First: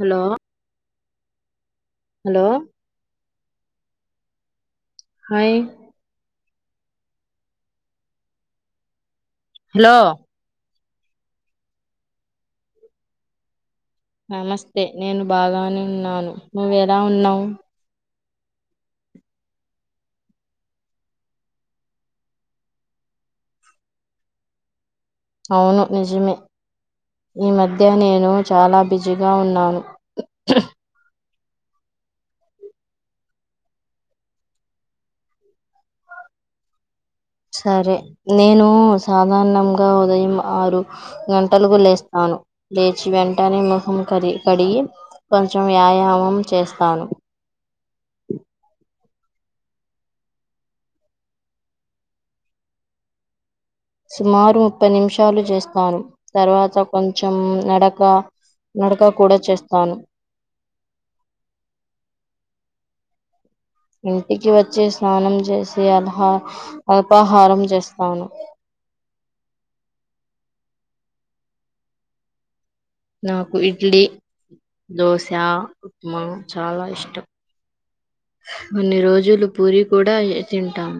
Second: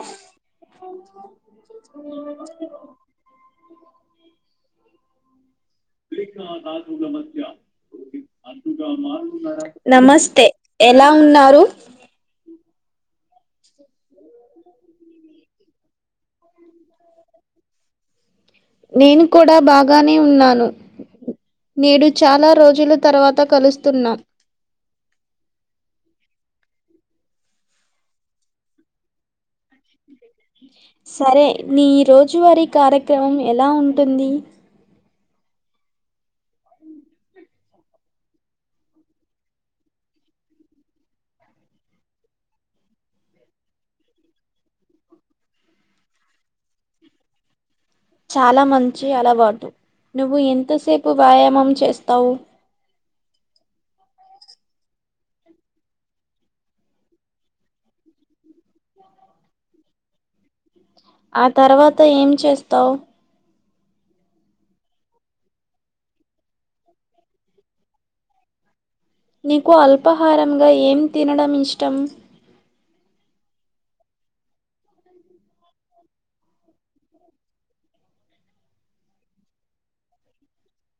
Hello hello hi hello నమస్తే ఎల ఉన్నారు? నమస్తె నేను బాగానె ఉన్నాను నువ్వెలా ఉన్నావ్ నేను కుడ బాగానే ఉన్నాను. నేడు చాలా రోజులు తర్వాత కులుస్తున్నాం. అవును నిజమే ఈ మధ్య నేను చాలా బిజీగా ఉన్నాను. సరే నీ రోజువారి కార్యక్రమం ఎలా ఉంటుంది. సరె నేను సాధారణంగా ఉదయం ఆరు గంటలకు లేస్తా. ను. లేచి వెంటనే మొహం కరి కడిగి కొంచం వ్యాయామం చేస్తాను. చాలా మం చి అలవాటు నువ్వు ఎంతసేపు వాయామం చేస్తవ్ సుమారు ముప్పై నిమ్షాలు చేస్తాను. తర్వాత కొంచెమ్ నడక నడక కూడా చేస్తాను. ఆ తర్వాత ఏం చేస్తవ్ ఇంటికి వచ్చి స్నానం చేసి అల్హ అల్పాహారం చెస్తాను. నీకు అల్పాహారమ్గా ఏం తినడం ఇష్టం. నాకు ఇడ్లీ, దోసా, ఉప్మా చాలా ఇష్టం. కొన్ని రోజులు పూరి కూడా ఎ తింటాం.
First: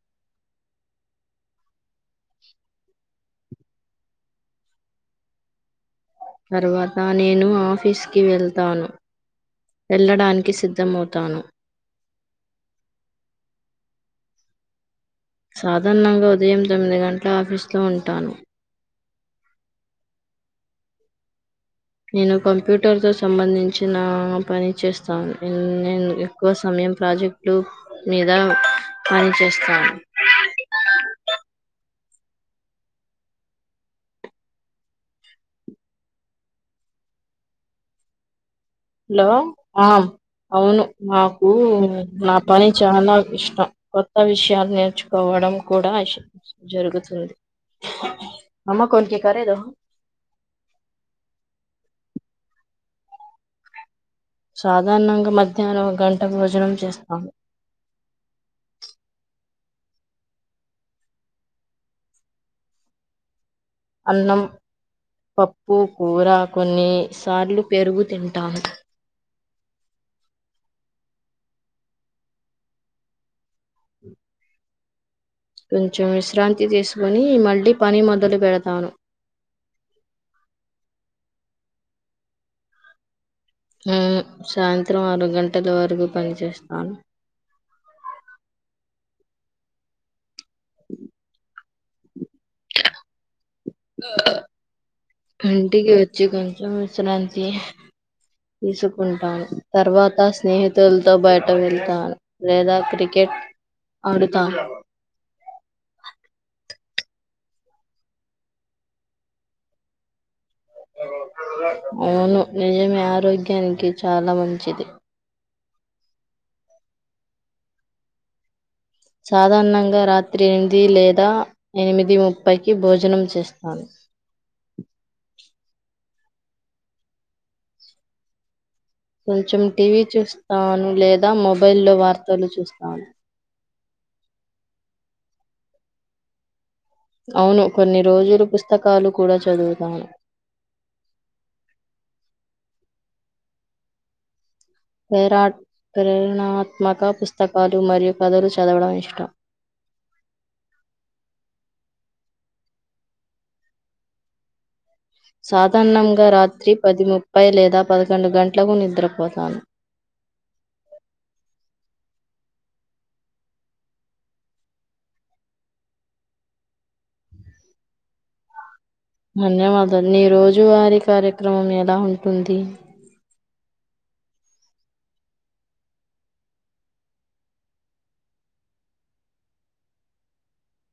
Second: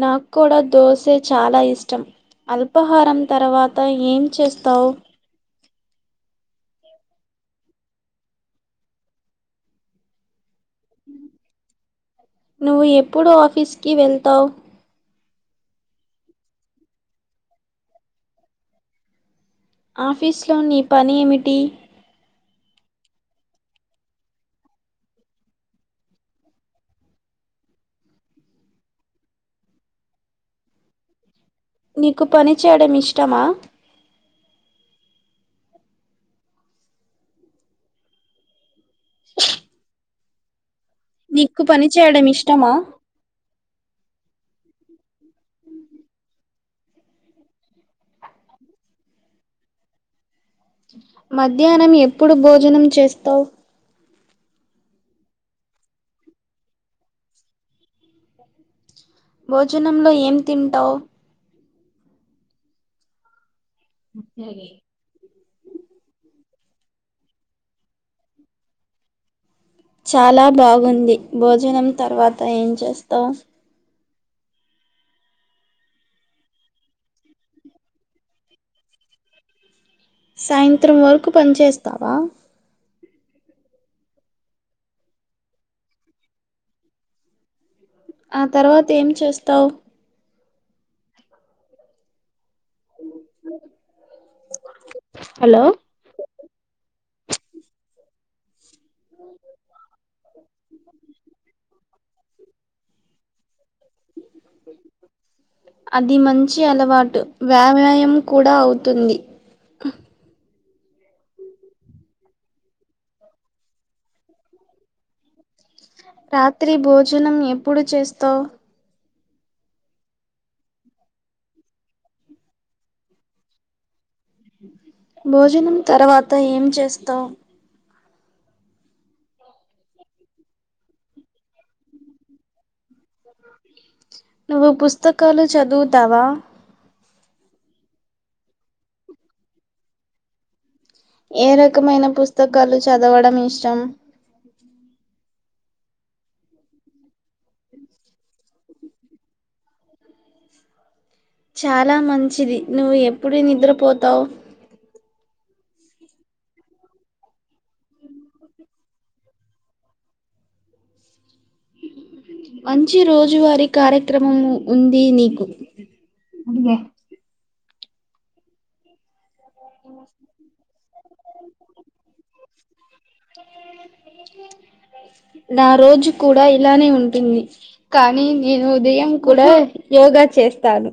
నాక్కూడ దోసె చాలా ఇష్టం. అల్పహారం తరవాత ఏం చేస్తవ్ తర్వాత నేను ఆఫీస్కి వెళ్తాను. వెళ్ళడానికి సిద్ నువ్వు ఎప్పుడు ఆఫీస్కి వెళ్తవ్ సాధాణంగ ఉదయం తొమ్మిది గంట్ల ఆఫీస్లో ఉంటాను. ఆఫీస్లొ నీ పని ఏమిటి? నేను కంప్యూటర్తో సంబంధించిన పని చేస్తాను. నేన్ నేన్ ఎక్కవ సమ యం ప్రాజెక్టు మీద పని చేస్తాను. నీకు పని చేయడం ఇష్టమా? హలో ఆ అవును నాకూ నీకు పని చేయడం నా పని ఇష్టమా చాలా ఇష్టం. కొత్త విషయాల్ నేర్చుకోవడం కూడా అష్ జరుగుతుంది. అమ్మ కోన్కి కరేదో మధ్యాన్నం ఎప్పుడు భోజనం చేస్తవ్ సాధాణంగ మధ్యాహ్నం గంట భోజనం చేస్తాము. భోజనంలో ఏం తింటావ్ అన్నం మ్యాగే పప్పు కూర కొన్నీ సార్లు పెరుగు తింటాను. చాలా బాగుంది భోజనం తర్వాత ఏం చేస్తావ్. కొంచెం విశ్రాంతి తీసుకొని మళ్ళీ పని మొదలు పెడతాను. సాయంత్రం వరకు పన్ చేస్తావా మ్ సాయంత్రం ఆరు గంటల వరకు పని చేస్తాను. ఆ తర్వాత ఏం చేస్తావ్. హలో ఇంటికి వచ్చి కొంచం విశ్రాంతి తీసుకుంటాను. తర్వాత స్నేహితులతో బయట వెళ్తాను. లేదా క్రికెట్ ఆడుతాను. అది మంచి అల వాటు వ్యాయాయం కూడా అవుతుంది. అవును నిజమే ఆరోగ్యానికి చాలా మంచిది. రాత్రి భోజనం ఎప్పుడు చేస్తావ్. సాధారణంగా రాత్రి ఎనిమిది లేదా ఎనిమిది ముప్పైకి భోజనం చేస్తాను. భోజనం తర్వాత ఏం చేస్తావ్. కొంచెం టీవీ చూస్తాను. లేదా మొబైల్లో వార్తలు చూస్తాను. నువ్వు పుస్తకాలు చదువుతావా. అవును కొన్ని రోజులు పుస్తకాలు కూడా చదువుతాను. ఏ రకమైన పుస్తకాలు చదవడం ఇష్టం. పేరా ప్రేరణాత్మక పుస్తకాలు మరియు కథలు చదవడం ఇష్టం. చాలా మంచిది. నువ్వు ఎప్పుడు నిద్రపోతావ్. సాధారణంగా రాత్రి పది ముప్పై లేదా పదకొండు గంటలకు నిద్రపోతాను. మంచి రోజువారీ కార్యక్రమం ఉందీ నీకు. ధన్యవాదాలు నీ రోజు వారి కార్యక్రమం ఎలా ఉంటుంది. నా రోజు కూడా ఇలానే ఉంటుంది. కానీ నేను ఉదయం కూడా యోగా చేస్తాను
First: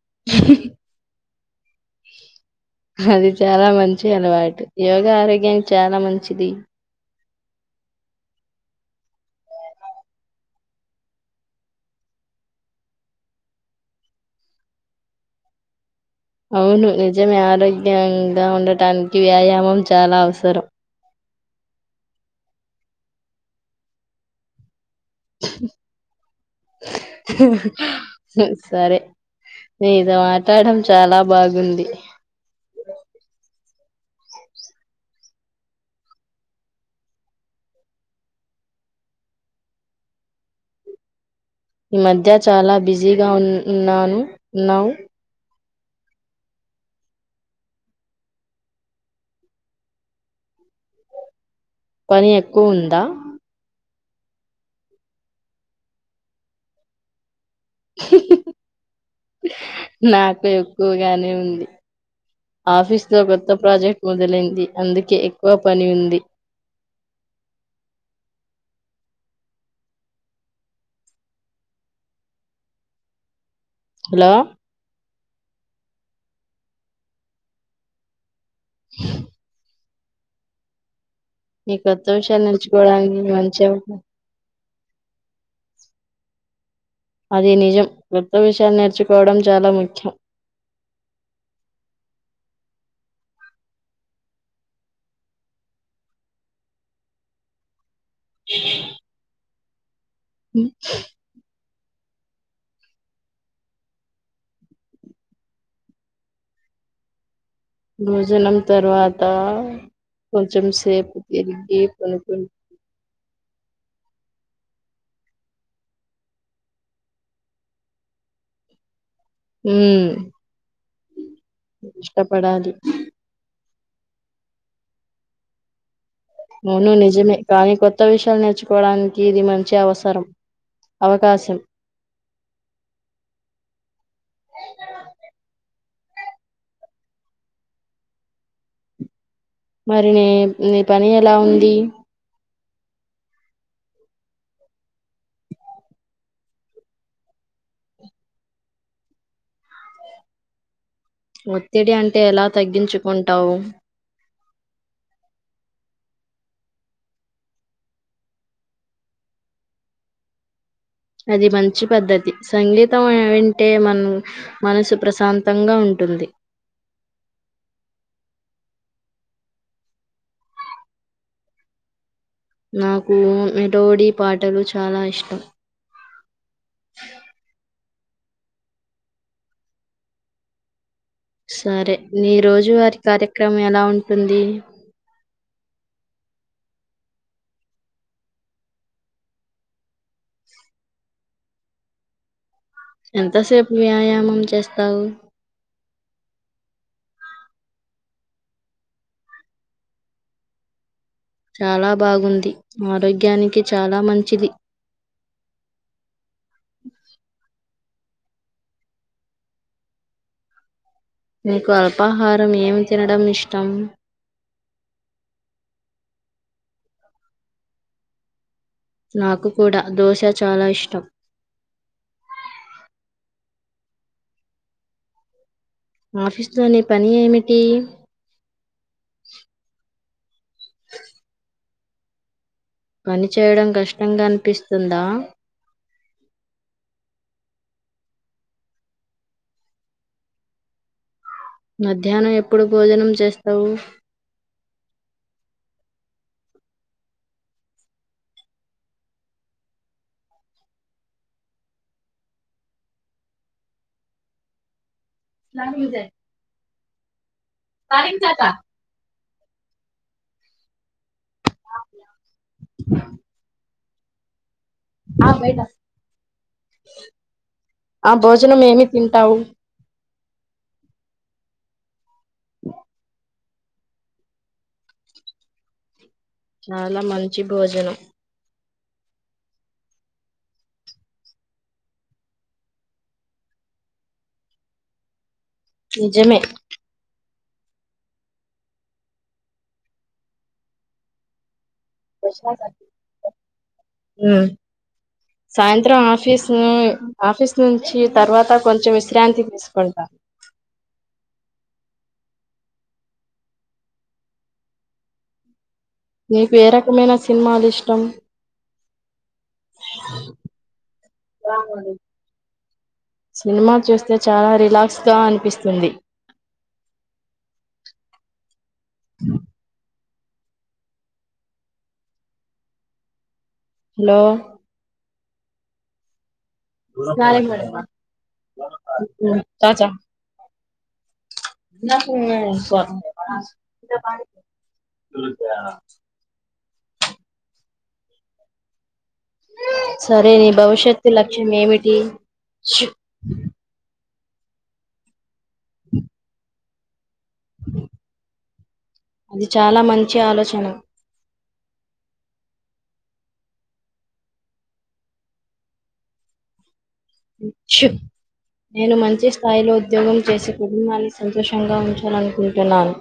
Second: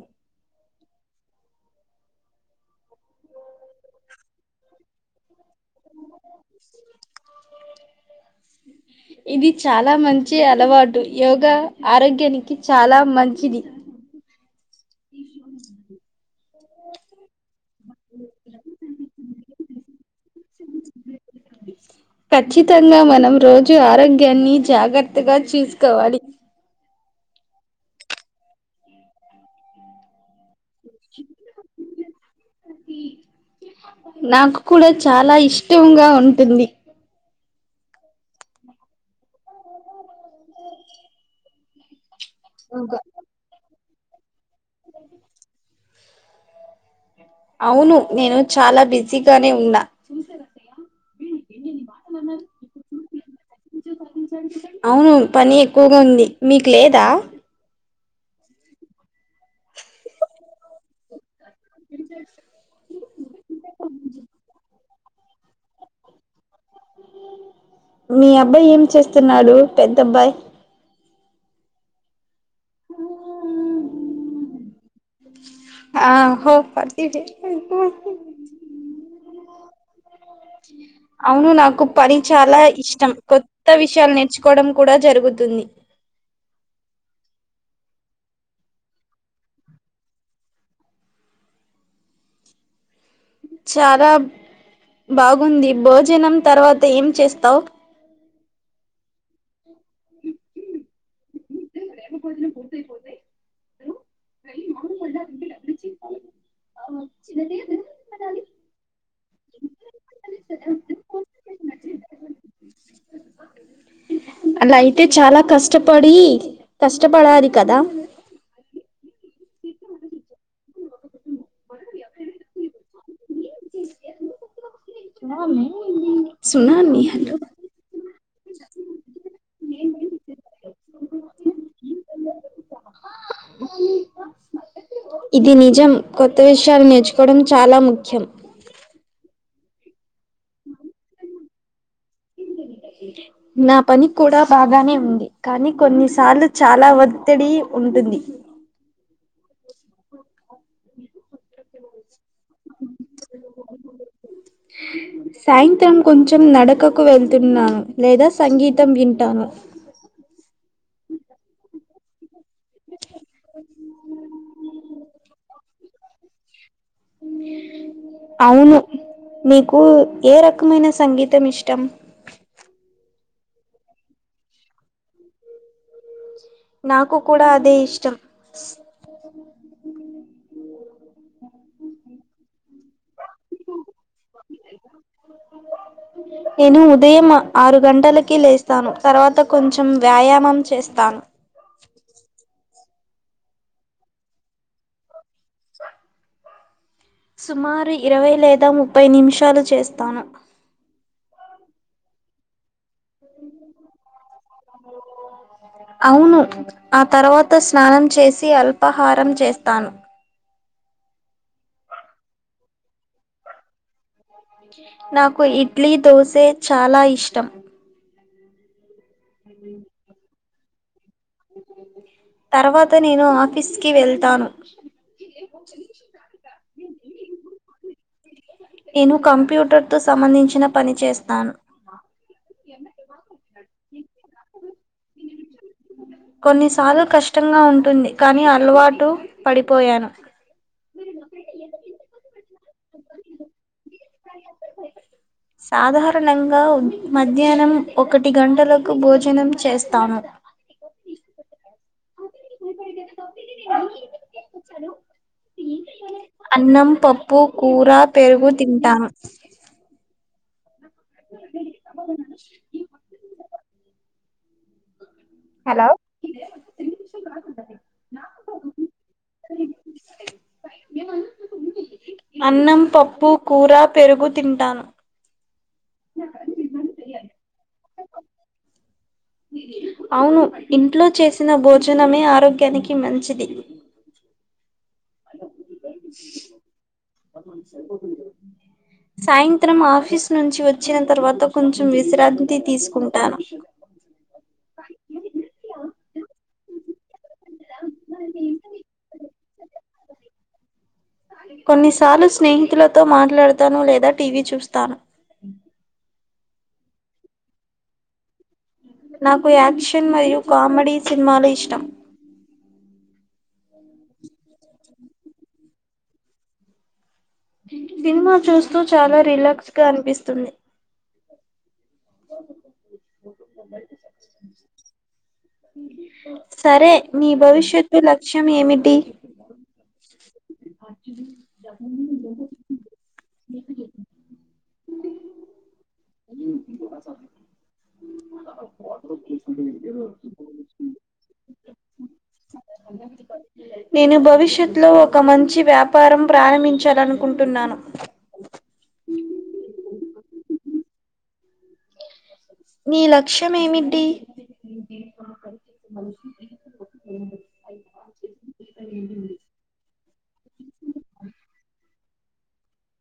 అది చాలా మంచి అలవాటు. యోగ ఆరోగ్యానికి చానా మంచిది. ఇది చాలా మంచి అలవాటు. యోగ ఆరోగ్యానికి చాలా మంచిది. అవును నిజమే ఆరోగ్యాంగా ఉండటానికి వ్యాయామం చాలా అవసరం. ఖచ్చితంగా మనం రోజు ఆరోగ్యాన్ని జాగ్రత్తగా చూసుకోవాలి. సరే నీతో ట్టడం చాలా బాగుంది నాకు కూడా చాలా ఇష్టంగా ఉంటుంది. ఈ మధ్య చాలా యోగా. బిజీగా ఉన్ ఉన్నాను ఉన్నావు అవును నేను చాలా బిజీగానే ఉన్నా. పని ఎక్కువుందా అవును పని ఎక్కువుగ ఉంది మీకు లేదా నాకు ఎక్కువగానే ఉంది ఆఫీస్ లో కొత్త ప్రాజెక్ట్ మొదలైంది అందుకే ఎక్కువ పని ఉంది. మీ అబ్బాయ్ ఏం చేస్తున్నాడు పెద్ద అబ్బాయ్ హలో ఆ హో పటి ఇటు ఇవ్వు అవును ఈ నాకు కొత్త పని విషయాలు చాలా ఇష్టం నేర్చుకోవడానికి మంచి కొత్త అవకా విషయాలు నేర్చుకోడం కూడ జరుగుతుంది అది నిజం కొత్త విషయాలు నేర్చుకోవడం చాలా ముఖ్యం చాల బాగుంది భోజనం తర్వాత ఏం చేస్తావ్ ఉ [inaudible] చిన్నదీ భోజనం తర్వాత కొంచెం సెపు తిరిగి పడ్కున్ అలఅయితే చాలా కష్టపడీ కష్టపడాలి కదా ఊ కష్టపడాలి [inaudible] అవును సునామీ, నిజమె హలో. కానీ కొత్త విష ల్ నేర్చుకోవడానికి ఇది మంచి అవసరం అవకాశం ఇది నిజం కొత్త విషయాలు నేర్చుకోవడం చాలా ముఖ్యం మరి నీ ని పని ఎలా ఉంది నా పని కూడా బాగానే ఉంది కానీ కొన్నిసార్లు చాలా ఒత్తిడి ఉన్ ది ఒత్తిడి అంటే ఎలా తగ్గించుకుంటవ్ సాయింత్రం కొంచం నడకకు వెళ్తున్నాను లేదా సంగీతం వింటాను అది మంచి పద్ధతి సంగీతం అ వింటే మన్ మనసు ప్రశాంతంగా ఉంటుంది అవును మికు ఏ రకమైన సంగీతం ఇష్టం నాకు మెటోడి పాటలు చాలా ఇష్టం నాకు కూడ అదే ఇష్టం సరే నీ రోజు వారి కార్యక్రం ఎలా ఉంటుంది నేను ఉదయం ఆరు గంటలకి లేస్తాను తర్వాత కొంచెం వ్యాయామం చేస్తాను ఎంతసేపు వ్యాయామం చేస్తావు సుమారు ఇరవై లేదా ముప్పై నిమిషాలు చేస్తాను చాలా బాగుంది ఆరోగ్యానికి చాలా మంచిది అవును ఆ తర్వాత స్ స్నానం చేసి అల్పాహారం చేస్తాను నీకు అల్పాహారం ఏమి తినడం ఇష్టం నాకు ఇడ్లీ దోసే చాలా ఇష్టం నాకు కూడ దోశ చాలా ఇష్టం తర్వాత నేను ఆఫీస్ కి వెళ్తాను. ఆఫీస్లో ని పని ఏమిటి నేను కంప్యూటర్ తో సంబంధించిన పని చేస్తాను. పని చేయడం కష్టంగ అన్పిస్తుందా. కొన్నిసార్లు కష్టంగా ఉంటుంది కాని అలవాటు పడిపోయాను మధ్యాహ్నం ఎప్పుడు భోజనం చేస్తావు సాధారణంగా ఉం మధ్యాహ్నం ఒకటి గంటలకు భోజనం చేస్తాను అన్నం, పప్పు, కూర, పెరుగు తింటాను. హలో అ భోజనం ఏమి తింటావు అన్నం, పప్పు, కూర, పెరుగు తింటాను. చాలా మంచి భోజనం అవును ఇంట్లో చేసిన భోజనమే ఆరోగ్యానికి మంచిది. నిజమే సాయంత్రం ఆఫీస్ నుంచి వచ్చిన తర్వత కొంచెం విశ్రాంతి తీసుకుంటాను. చెసినె ఆఫీస్ నుంచి తర్వాత కొంచెం విశ్రాంతి తీసుకుంటా. కొన్నిసార్లు స్నేహితులతో మాట్లాడతాను లేదా టీవీ చూస్తాను. నీకు ఏ రకమైన సినిమాలు ఇష్టం. నాకు యాక్షన్ మరియు కామెడీ సినిమాలు ఇష్టం. సినిమా చూస్తే చాలా రిలాక్స్ గా అనిపిస్తుంది. సినిమా చూస్తూ చాలా రిలాక్స్ గా అనిపిస్తుంది. హలో సరే మీ భవిష్యత్తు లక్ష్యం ఏమిటి? చాచా సరే నీ భవిష్యత్తు లక్ష్యం ఏమిటి? నేను భవిష్యత్తు లో ఒక మంచి వ్యాపారం ప్రారంభించాలనుకుంటున్నాను అది చాలా మంచి ఆలోచన నీ లక్ష్యం ఏమిటి నేను మంచి స్థాయిలో ఉద్యోగం చేసికుని కుటుంబాన్ని సంతోషంగా ఉంచ్ చాలనుకుంటున్నాను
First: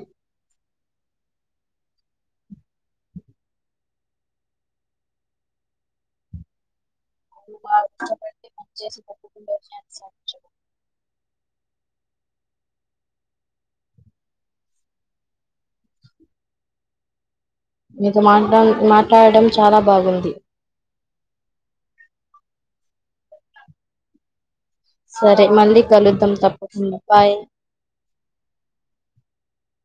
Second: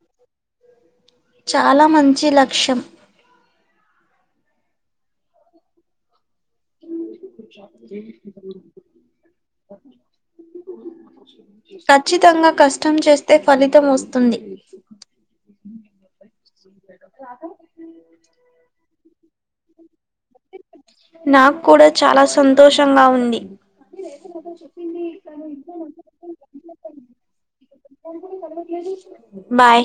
చాలా మంచి లక్ష్యం [inaudible] ఖచ్చితంగా కష్టం చేస్తే ఫలితం వస్తుంది. మీతో మట్ల మాట్లాడడం చాలా బాగుంది. నాక్కుడా చాలా సంతోషంగా ఉంది. సరే మళ్ళీ కలుద్దాం తప్పకుండా బాయ్ బాయ్